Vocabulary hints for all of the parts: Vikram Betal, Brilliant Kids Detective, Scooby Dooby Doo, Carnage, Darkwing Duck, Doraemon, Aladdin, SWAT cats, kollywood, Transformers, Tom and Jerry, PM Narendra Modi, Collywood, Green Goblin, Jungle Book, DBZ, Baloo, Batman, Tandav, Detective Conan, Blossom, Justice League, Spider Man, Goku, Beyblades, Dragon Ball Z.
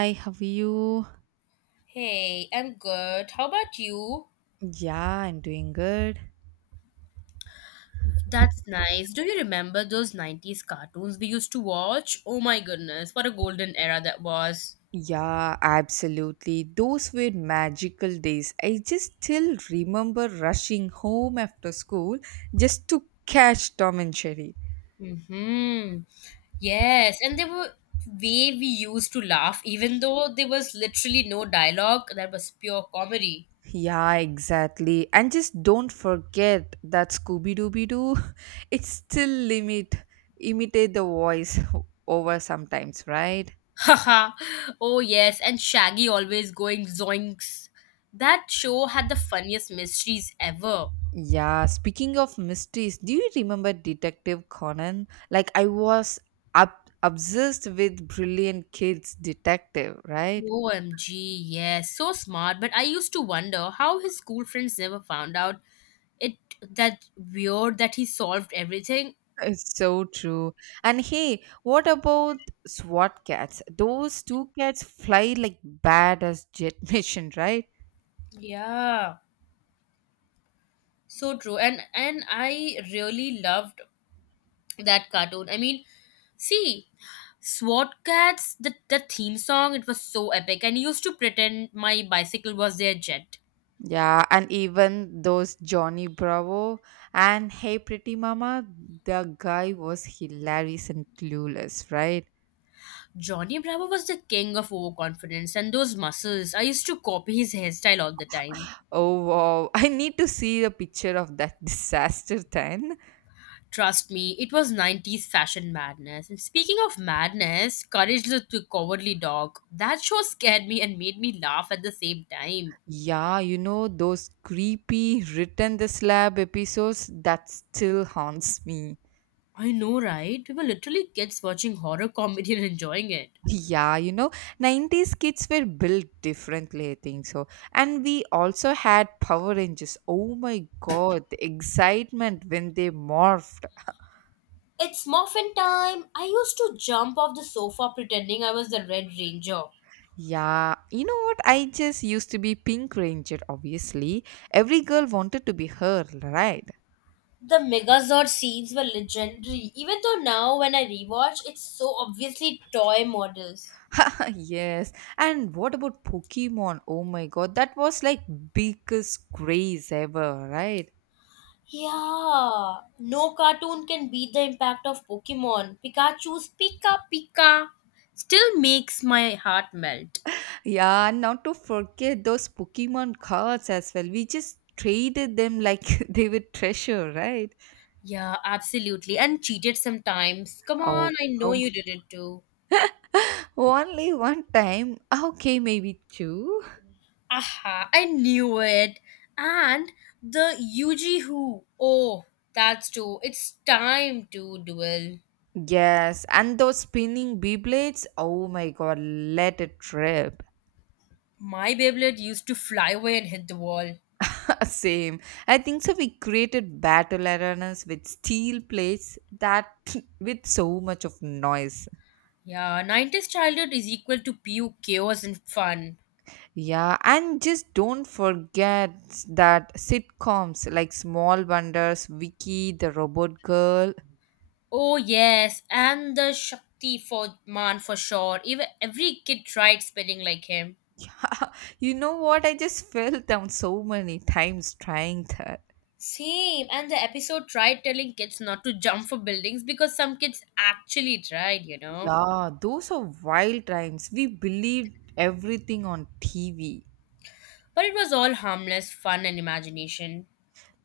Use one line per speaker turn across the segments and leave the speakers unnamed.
Hi, how are you?
Hey, I'm good. How about you?
Yeah, I'm doing good.
That's nice. Do you remember those 90s cartoons we used to watch? Oh my goodness, what a golden era that was.
Yeah, absolutely. Those were magical days. I just still remember rushing home after school just to catch Tom and Jerry.
Mm-hmm. Yes, and there were way we used to laugh, even though there was literally no dialogue. That was pure comedy.
Yeah, exactly. And just don't forget that Scooby Dooby Doo, it still limit imitate the voice over sometimes, right?
Haha. Oh yes, and Shaggy always going zoinks. That show had the funniest mysteries ever.
Yeah, speaking of mysteries, do you remember Detective Conan? Like I was up obsessed with Brilliant Kids Detective, right?
OMG, yes, so smart. But I used to wonder how his school friends never found out it that weird that he solved everything.
It's so true. And hey, what about SWAT cats? Those two cats fly like bad as jet mission, right?
Yeah, so true. And I really loved that cartoon. I mean, see, SWAT Cats, the theme song, it was so epic. And he used to pretend my bicycle was their jet.
Yeah, and even those Johnny Bravo and Hey Pretty Mama, the guy was hilarious and clueless, right?
Johnny Bravo was the king of overconfidence and those muscles. I used to copy his hairstyle all the time.
Oh wow, I need to see a picture of that disaster then.
Trust me, it was 90s fashion madness. And speaking of madness, Courage the Cowardly Dog. That show scared me and made me laugh at the same time.
Yeah, you know those creepy written the slab episodes that still haunts me.
I know, right? We were literally kids watching horror comedy and enjoying it.
Yeah, you know, 90's kids were built differently, I think so. And we also had Power Rangers. Oh my god, the excitement when they morphed.
It's muffin time. I used to jump off the sofa pretending I was the Red Ranger.
Yeah, you know what? I just used to be Pink Ranger, obviously. Every girl wanted to be her, right?
The Megazord scenes were legendary, even though now when I rewatch, it's so obviously toy models.
Yes. And what about Pokemon? Oh my god, that was like biggest craze ever, right?
Yeah, no cartoon can beat the impact of Pokemon. Pikachu's Pika Pika still makes my heart melt.
Yeah, and not to forget those Pokemon cards as well. We just traded them like they were treasure, right?
Yeah, absolutely. And cheated sometimes. Come on,
Oh,
I know
oh.
you did it too.
Only one time. Okay, maybe two.
Aha, I knew it. And the Yuji Who. Oh, that's too. It's time to duel.
Yes, and those spinning Beyblades. Oh my god, let it rip.
My Beyblade used to fly away and hit the wall.
Same. I think so. We created battle arenas with steel plates that with so much of noise.
Yeah, 90s childhood is equal to pure chaos and fun.
Yeah, and just don't forget that sitcoms like Small Wonders, Vicky, The Robot Girl.
Oh yes, and the Shakti for man for sure. Even every kid tried spelling like him.
You know what? I just fell down so many times trying that.
Same, and the episode tried telling kids not to jump for buildings because some kids actually tried.
Yeah, those are wild times. We believed everything on TV.
But it was all harmless fun and imagination.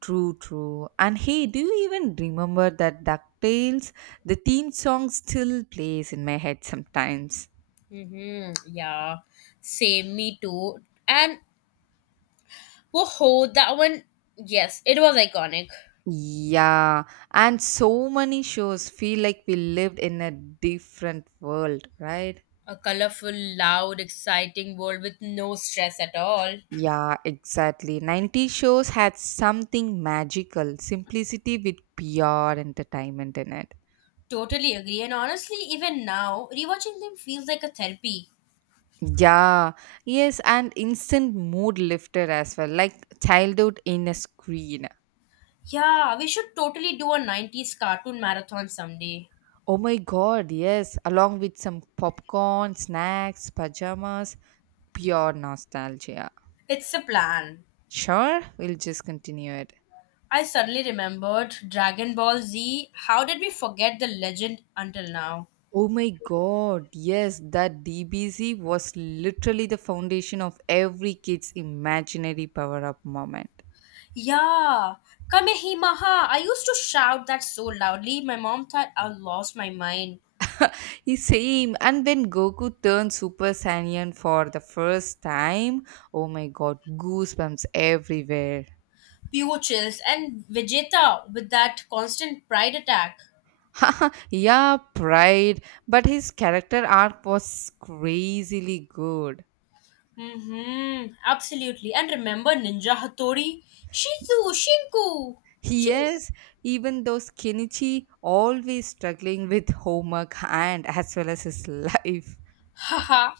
True, true. And hey, do you even remember that DuckTales? The theme song still plays in my head sometimes.
Mm-hmm. Yeah, same. Me too. And whoa, that one. Yes, it was iconic.
Yeah, and so many shows feel like we lived in a different world, right?
A colorful, loud, exciting world with no stress at all.
Yeah, exactly. 90 shows had something magical, simplicity with pure entertainment in it.
Totally agree. And honestly, even now, rewatching them feels like a therapy.
Yeah, yes, and instant mood lifter as well, like childhood in a screen.
Yeah, we should totally do a 90s cartoon marathon someday.
Oh my god, yes, along with some popcorn, snacks, pajamas, pure nostalgia.
It's a plan.
Sure, we'll just continue it.
I suddenly remembered Dragon Ball Z. How did we forget the legend until now?
Oh my god, yes, that DBZ was literally the foundation of every kid's imaginary power up moment.
Yeah, Kamehameha. I used to shout that so loudly, my mom thought I lost my mind.
The Same, and when Goku turned Super Saiyan for the first time, oh my god, goosebumps everywhere.
Pure chills and Vegeta with that constant pride attack.
Yeah, pride. But his character arc was crazily good.
Mm-hmm. Absolutely. And remember Ninja Hattori? Shizu, Shinku. She's
Yes, even though Kenichi always struggling with homework and as well as his life.
haha.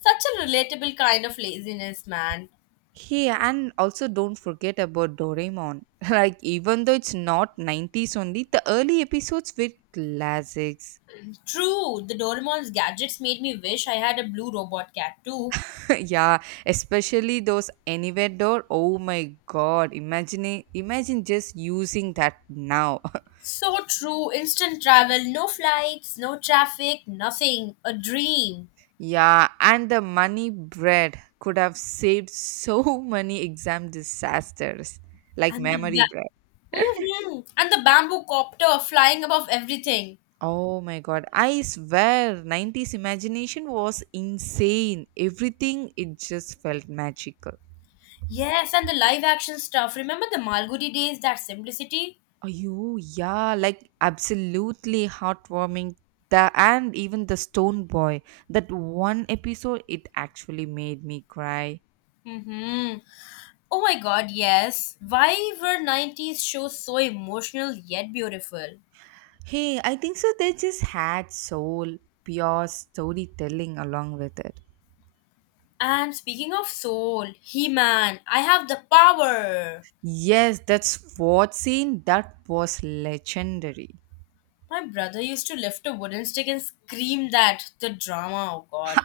Such a relatable kind of laziness, man.
Hey, and also don't forget about Doraemon. Like, even though it's not 90's only, the early episodes were classics.
True, the Doraemon's gadgets made me wish I had a blue robot cat too.
Yeah, especially those anywhere door. Oh my god, imagine just using that now.
So true. Instant travel, no flights, no traffic, nothing. A dream.
Yeah, and the money bread could have saved so many exam disasters, like
And the
memory bread.
and the bamboo copter flying above everything.
Oh my god, I swear, 90's imagination was insane. Everything, it just felt magical.
Yes, and the live action stuff. Remember the Malgudi days, that simplicity?
Oh, yeah, like absolutely heartwarming. And even the Stone Boy, that one episode, it actually made me cry.
Mm-hmm. Oh my god, yes. Why were 90s shows so emotional yet beautiful?
Hey, I think so. They just had soul, pure storytelling along with it.
And speaking of soul, He Man, I have the power!
Yes, that's what scene that was legendary,
My brother used to lift a wooden stick and scream that the drama, oh god.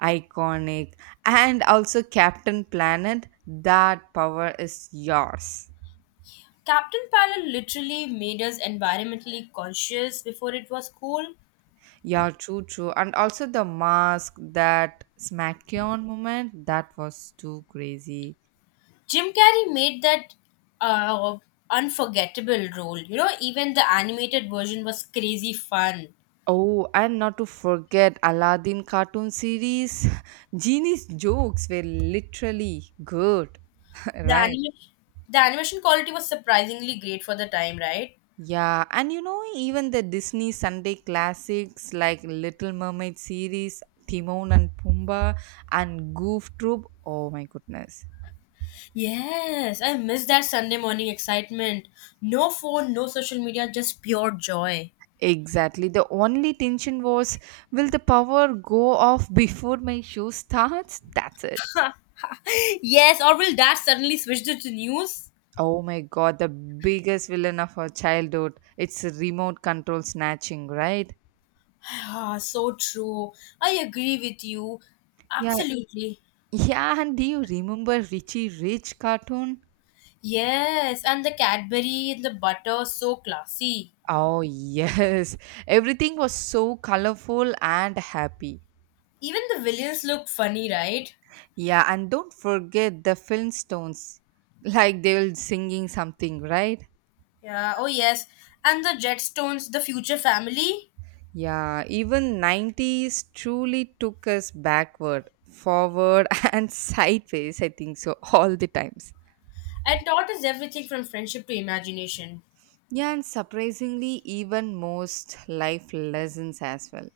iconic, and also Captain Planet. That power is yours.
Captain Palin literally made us environmentally conscious before it was cool.
Yeah, true, true. And also the mask, that Smackion moment, that was too crazy.
Jim Carrey made that uh, unforgettable role. You know, even the animated version was crazy fun.
Oh, and not to forget Aladdin cartoon series. Genie's jokes were literally good.
The
Right.
animation, the animation quality was surprisingly great for the time, right?
Yeah, and you know, even the Disney Sunday classics like Little Mermaid series, Timon and Pumbaa, and Goof Troop. Oh my goodness.
Yes, I miss that Sunday morning excitement. No phone, no social media, just pure joy.
Exactly. The only tension was, will the power go off before my show starts? That's it.
Yes, or will that suddenly switch to the news?
Oh my god, the biggest villain of our childhood. It's remote control snatching, right?
Ah, so true. I agree with you.
Yeah,
Absolutely.
yeah, and do you remember Richie Rich cartoon?
Yes, and the Cadbury and the butter, so classy.
Oh, yes. Everything was so colorful and happy.
Even the villains look funny, right?
Yeah, and don't forget the Flintstones. Like they were singing something, right?
Yeah, oh yes. And the Jetstones, the future family?
Yeah, even 90's truly took us backward, forward, and sideways, I think so, all the times.
And taught us everything from friendship to imagination.
Yeah, and surprisingly, even most life lessons as well.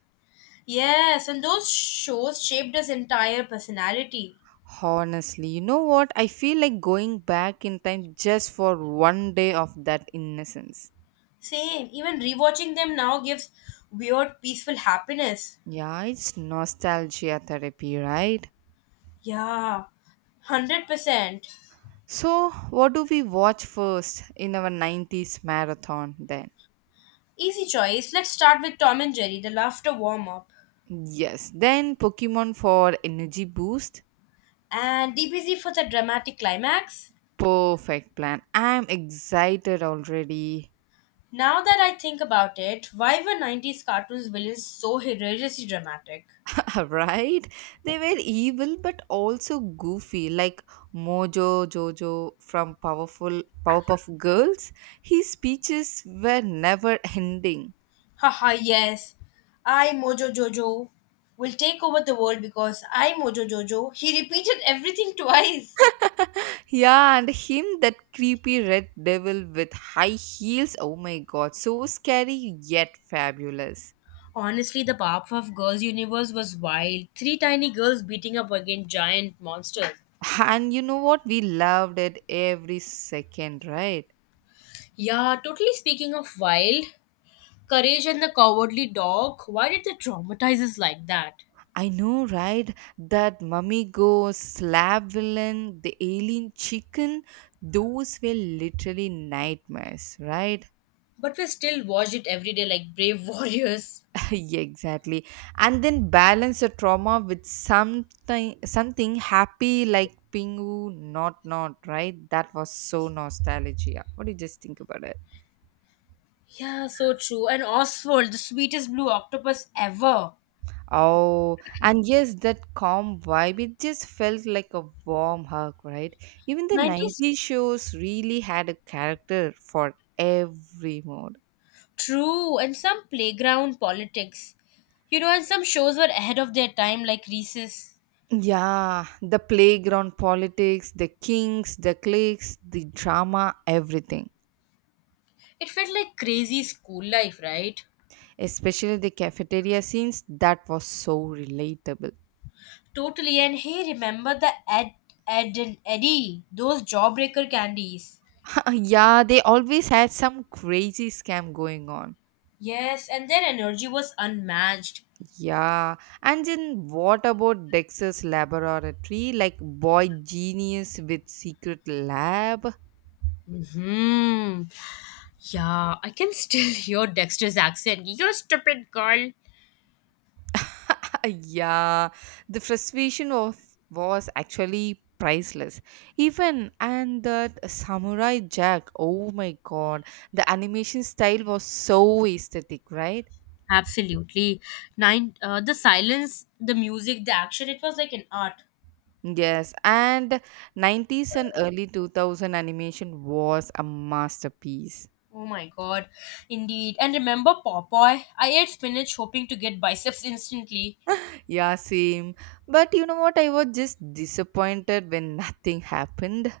Yes, and those shows shaped his entire personality.
Honestly, you know what? I feel like going back in time just for one day of that innocence.
Same, even rewatching them now gives weird, peaceful happiness.
Yeah, it's nostalgia therapy, right?
Yeah, 100%.
So, what do we watch first in our 90's marathon then?
Easy choice. Let's start with Tom and Jerry, the laughter warm up.
Yes, then Pokemon for energy boost.
And DBZ for the dramatic climax.
Perfect plan. I'm excited already.
Now that I think about it, why were 90s cartoons villains so hilariously dramatic?
Right? They were evil but also goofy, like Mojo Jojo from Powerful Powerpuff Girls. His speeches were never ending.
Haha, yes. I, Mojo Jojo, will take over the world because I, Mojo Jojo, he repeated everything twice.
Yeah, and him, that creepy red devil with high heels. Oh my god, so scary yet fabulous.
Honestly, the Powerpuff Girls universe was wild. Three tiny girls beating up against giant monsters.
And you know what? We loved it every second, right?
Yeah, totally speaking of wild, Courage and the Cowardly Dog, why did they traumatize us like that?
I know, right? That mummy ghost, slab villain, the alien chicken, those were literally nightmares, right?
But we still watched it every day like brave warriors.
Yeah, exactly. And then balance the trauma with something happy like Pingu not, right? That was so nostalgia. What do you just think about it?
Yeah, so true. And Oswald, the sweetest blue octopus ever.
Oh, and yes, that calm vibe, it just felt like a warm hug, right? Even the
90s
90's shows really had a character for every mood.
true, and some playground politics. You know, and some shows were ahead of their time, like Reese's.
Yeah, the playground politics, the kings, the cliques, the drama, everything.
It felt like crazy school life, right?
Especially the cafeteria scenes that was so relatable.
Totally, and hey, remember the Ed and Eddie, those jawbreaker candies.
Yeah, they always had some crazy scam going on.
Yes, and their energy was unmatched.
Yeah, and then what about Dexter's Laboratory, like boy genius with secret lab?
Hmm. Yeah, I can still hear Dexter's accent. You stupid girl.
Yeah, the frustration of was actually priceless. Even and that Samurai Jack, oh my god, the animation style was so aesthetic, right?
Absolutely. Nine. The silence, the music, the action. It was like an art.
Yes, and 90's and early 2000 animation was a masterpiece.
Oh my god, indeed. And remember Popeye? I ate spinach hoping to get biceps instantly.
Yeah, same. But you know what? I was just disappointed when nothing happened.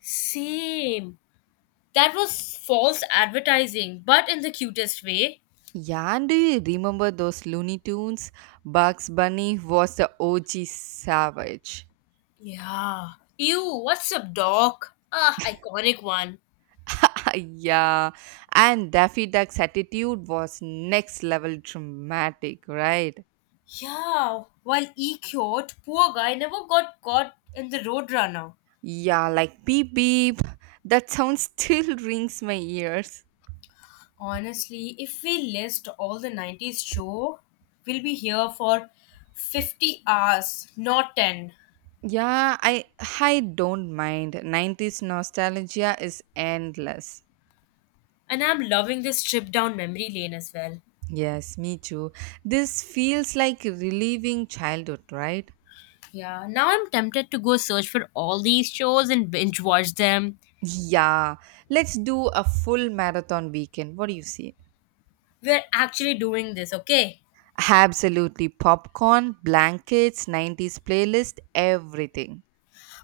Same. That was false advertising, but in the cutest way.
Yeah, and do you remember those Looney Tunes? Bugs Bunny was the OG savage.
Yeah. Ew, what's up, doc? Ah, iconic one.
Yeah, and Daffy Duck's attitude was next level dramatic, right?
Yeah, while E cured, poor guy never got caught in the Roadrunner.
Yeah, like beep beep. That sound still rings my ears.
Honestly, if we list all the 90s show, we'll be here for 50 hours, not 10.
Yeah, I don't mind. 90's nostalgia is endless.
And I'm loving this trip down memory lane as well.
Yes, me too. This feels like relieving childhood, right?
Yeah, now I'm tempted to go search for all these shows and binge watch them.
Yeah. Let's do a full marathon weekend. What do you see?
We're actually doing this, okay?
Absolutely. Popcorn, blankets, 90's playlist, everything.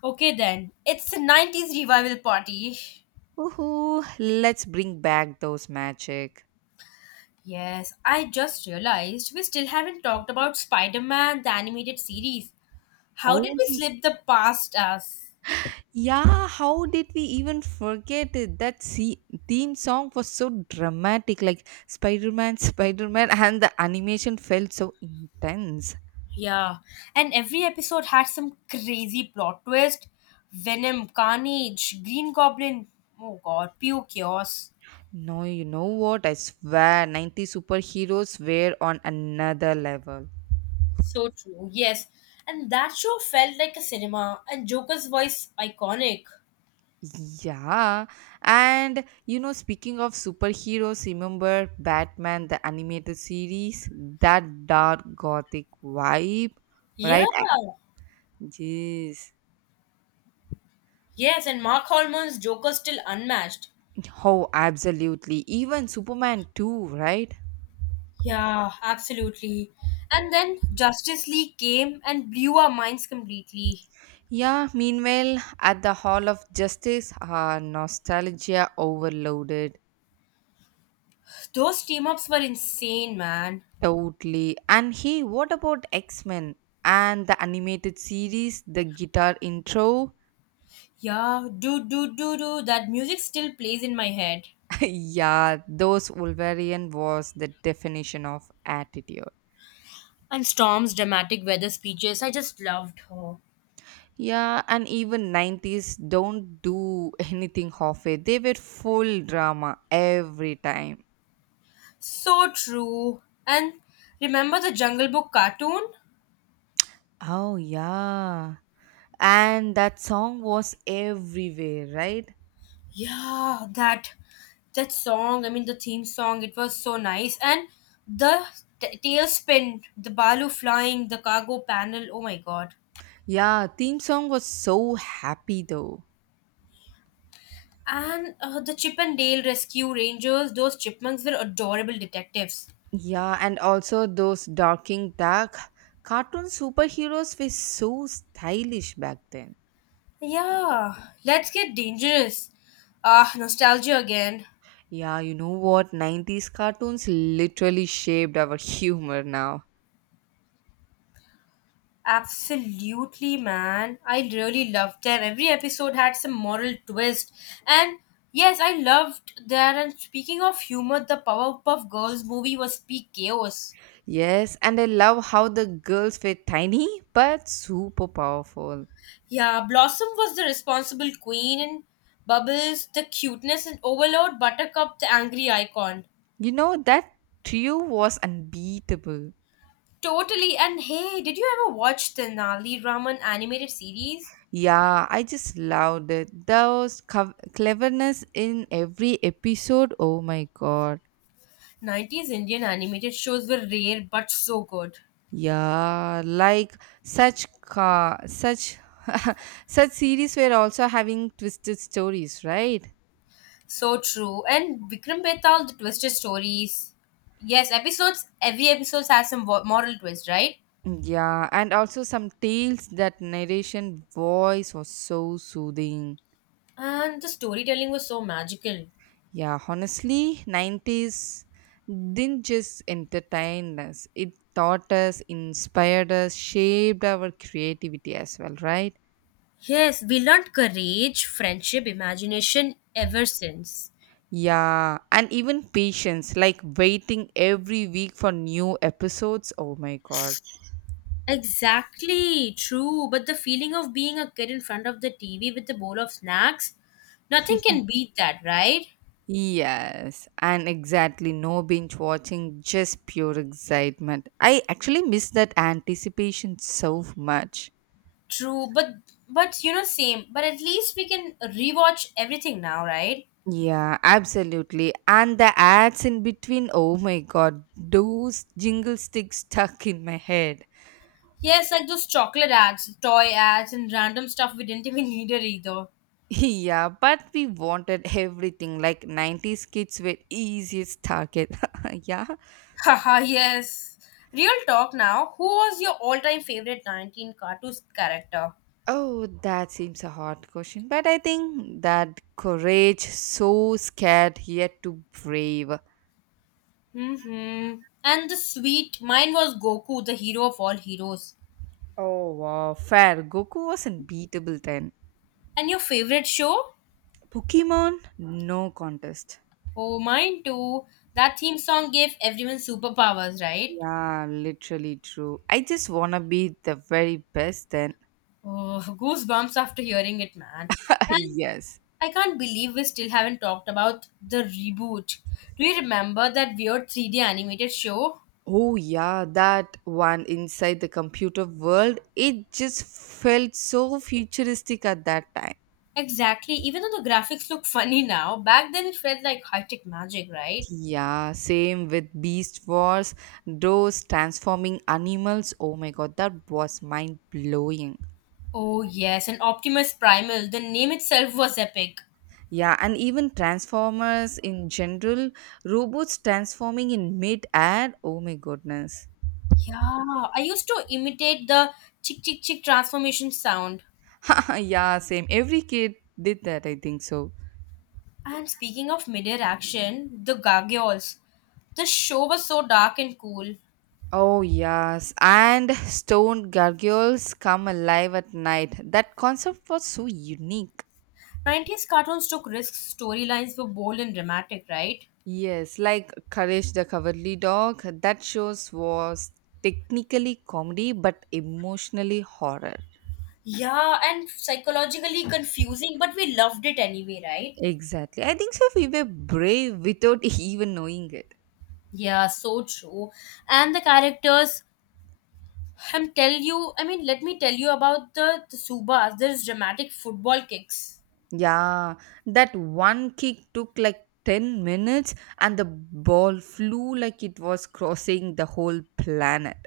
Okay then, it's the 90s revival party.
Woohoo. Let's bring back those magic.
Yes, I just realized we still haven't talked about Spider Man, the animated series. How did
Oh,
we slip the past us?
yeah, how did we even forget it? That see, theme song was so dramatic, like Spider Man, Spider Man, and the animation felt so intense.
Yeah, and every episode had some crazy plot twist Venom, Carnage, Green Goblin. Oh god, pure chaos.
No, you know what? I swear, 90 superheroes were on another level.
So true, yes. And that show felt like a cinema, and Joker's voice iconic.
Yeah, and you know, speaking of superheroes, remember Batman, the animated series, that dark gothic vibe,
Yeah,
right? Yes.
yes, and Mark Holman's Joker still unmatched.
Oh, absolutely. Even Superman too, right?
Yeah, absolutely. And then Justice League came and blew our minds completely.
Yeah, meanwhile, at the Hall of Justice, nostalgia overloaded.
Those team ups were insane, man.
Totally. And hey, what about X Men and the animated series, the guitar intro?
Yeah, do do do do. That music still plays in my head.
Yeah, those Wolverine was the definition of attitude.
And Storm's dramatic weather speeches, I just loved her.
Yeah, and even 90's don't do anything halfway. They were full drama every time.
So true. And remember the Jungle Book cartoon?
Oh, yeah. And that song was everywhere, right?
Yeah, that song. I mean, the theme song. It was so nice, and the tailspin, the balu flying, the cargo panel. Oh my god!
Yeah, theme song was so happy though.
And the Chip and Dale rescue rangers. Those chipmunks were adorable detectives.
Yeah, and also those Darking Duck cartoon superheroes were so stylish back then.
Yeah, let's get dangerous. Ah, nostalgia again.
Yeah, you know what, 90's cartoons literally shaped our humor now.
Absolutely, man. I really loved them. Every episode had some moral twist. And yes, I loved that. And speaking of humor, the Powerpuff Girls movie was peak chaos.
Yes, and I love how the girls were tiny but super powerful.
Yeah, Blossom was the responsible queen, and Bubbles, the cuteness, and Overlord Buttercup, the angry icon.
You know that trio was unbeatable.
Totally. And hey, did you ever watch the Nali Raman animated series?
Yeah, I just loved it. Those cov cleverness in every episode. Oh my god.
90s Indian animated shows were rare but so good.
Yeah, like such such series were also having twisted stories, right?
So true. And Vikram Betal, the twisted stories. Yes, episodes, every episode has some moral twist, right?
Mm, yeah, and also some tales that narration voice was so soothing.
And the storytelling was so magical.
Yeah, honestly, 90's didn't just entertain us. It taught us, inspired us, shaped our creativity as well, right?
Yes, we learned courage, friendship, imagination ever since.
Yeah, and even patience, like waiting every week for new episodes. Oh my god.
Exactly, true. But the feeling of being a kid in front of the TV with a bowl of snacks, nothing can beat that, right?
Yes, and exactly no binge watching, just pure excitement. I actually miss that anticipation so much.
True, but you know, same. But at least we can rewatch everything now, right?
Yeah, absolutely. And the ads in between, oh my god, those jingle sticks stuck in my head.
Yes, like those chocolate ads, toy ads, and random stuff we didn't even need it either.
Yeah, but we wanted everything like 90's kids were easiest target. Yeah.
Haha, yes. Real talk now. Who was your all time favorite 19 cartoons character?
Oh, that seems a hard question, but I think that courage, so scared yet too brave.
Mm-hmm. And the sweet, mine was Goku, the hero of all heroes.
Oh, wow, fair. Goku was unbeatable then.
And your favorite show?
Pokemon, no contest.
Oh, mine too. That theme song gave everyone superpowers, right?
Yeah, literally true. I just wanna be the very best then.
Oh, goosebumps after hearing it, man. And
Yes.
I can't believe we still haven't talked about the reboot. Do you remember that weird 3D animated show?
Oh, yeah, that one inside the computer world, it just felt so futuristic at that time.
Exactly, even though the graphics look funny now, back then it felt like high tech magic, right?
Yeah, same with Beast Wars, those transforming animals. Oh my god, that was mind blowing.
Oh, yes, and Optimus Primal, the name itself was epic.
Yeah, and even Transformers in general, robots transforming in mid air. Oh my goodness.
Yeah, I used to imitate the chick chick chick transformation sound.
Yeah, same. Every kid did that, I think so.
And speaking of mid-air action, the gargoyles. The show was so dark and cool.
Oh, yes. And stone gargoyles come alive at night. That concept was so unique.
90s cartoons took risks, storylines were bold and dramatic, right?
Yes, like Courage the Cowardly Dog, that shows was technically comedy but emotionally horror.
Yeah, and psychologically confusing, but we loved it anyway, right?
Exactly. I think so we were brave without even knowing it.
Yeah, so true. And the characters, I am tell you, I mean, let me tell you about the Subas, there's dramatic football kicks.
Yeah, that one kick took like 10 minutes and the ball flew like it was crossing the whole planet.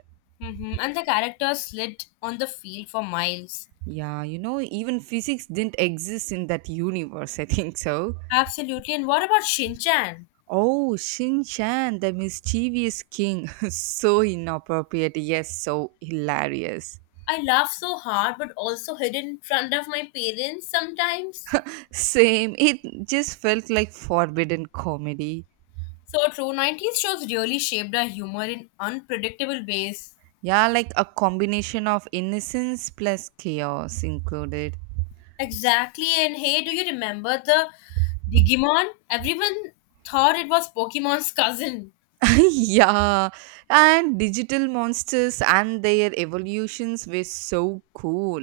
Hmm. And the characters slid on the field for miles.
Yeah, you know, even physics didn't exist in that universe, I think so.
Absolutely. And what about Shinchan?
Oh, Shin Chan, the mischievous king. So inappropriate, yes, so hilarious.
I laugh so hard, but also hid in front of my parents sometimes.
Same, it just felt like forbidden comedy.
So true. 90s shows really shaped our humor in unpredictable ways.
Yeah, like a combination of innocence plus chaos included.
Exactly. And hey, do you remember the Digimon? Everyone thought it was Pokemon's cousin.
Yeah, and digital monsters and their evolutions were so cool.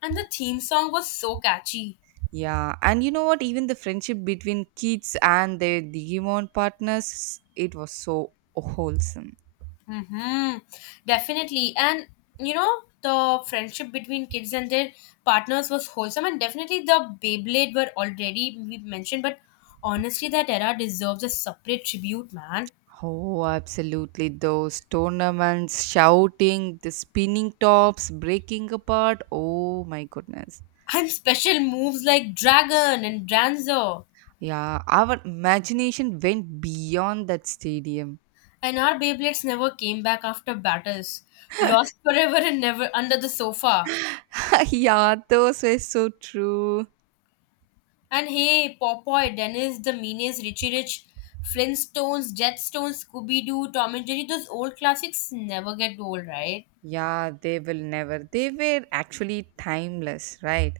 And the theme song was so catchy.
Yeah, and you know what? Even the friendship between kids and their Digimon partners, it was so wholesome.
Mm-hmm. Definitely. And you know, the friendship between kids and their partners was wholesome. And definitely the Beyblade were already we mentioned, but honestly that era deserves a separate tribute, man.
Oh, absolutely. Those tournaments, shouting, the spinning tops, breaking apart. Oh, my goodness.
And special moves like Dragon and Danzo.
Yeah, our imagination went beyond that stadium.
And our Beyblades never came back after battles. Lost forever and never under the sofa.
Yeah, those were so true.
And hey, Popeye, Dennis, the Meanies, Richie Rich, Flintstones, Jetstones, Scooby Doo, Tom and Jerry, those old classics never get old, right?
Yeah, they will never. They were actually timeless, right?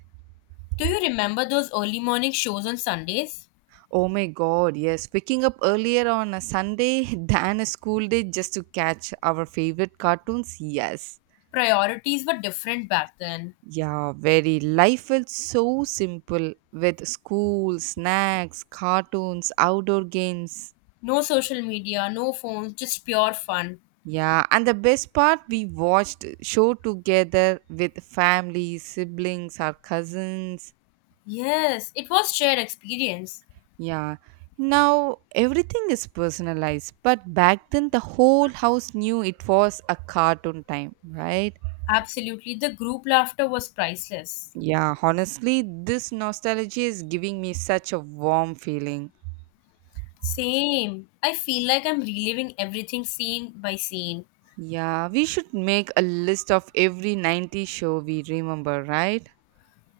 Do you remember those early morning shows on Sundays?
Oh my god, yes. Waking up earlier on a Sunday than a school day just to catch our favorite cartoons. Yes.
Priorities were different back then.
Yeah, very. Life felt so simple with school, snacks, cartoons, outdoor games.
No social media, no phones, just pure fun.
Yeah, and the best part, we watched show together with family, siblings, our cousins.
Yes, it was shared experience.
Yeah. Now everything is personalized, but back then the whole house knew it was a cartoon time, right?
Absolutely, the group laughter was priceless.
Yeah, honestly, this nostalgia is giving me such a warm feeling.
Same. I feel like I'm reliving everything scene by scene.
Yeah, we should make a list of every 90 show we remember, right?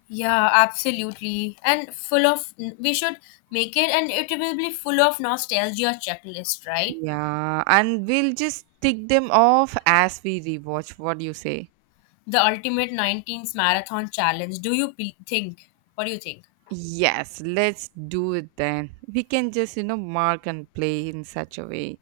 Yeah, absolutely. And full of, we should make it, and it will be full of nostalgia checklist, right?
Yeah, and we'll just tick them off as we rewatch. What do you say?
The ultimate 19s marathon challenge. Do you think? What do you think?
Yes, let's do it then. We can just, you know, mark and play in such a way.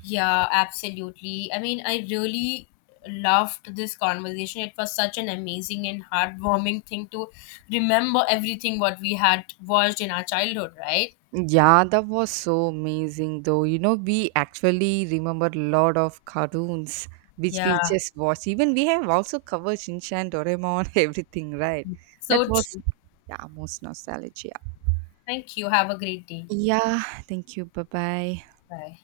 Yeah, absolutely. I mean, I really loved this conversation. It was such an amazing and heartwarming thing to remember everything what we had watched in our childhood, right?
Yeah, that was so amazing though. You know, we actually remember a lot of cartoons which
Yeah,
we just watched. Even we have also covered Shinchan, Doraemon, everything, right? That
so
was,
true.
yeah, most nostalgia.
Thank you. Have a great day.
Yeah, thank you. Bye bye.
Bye.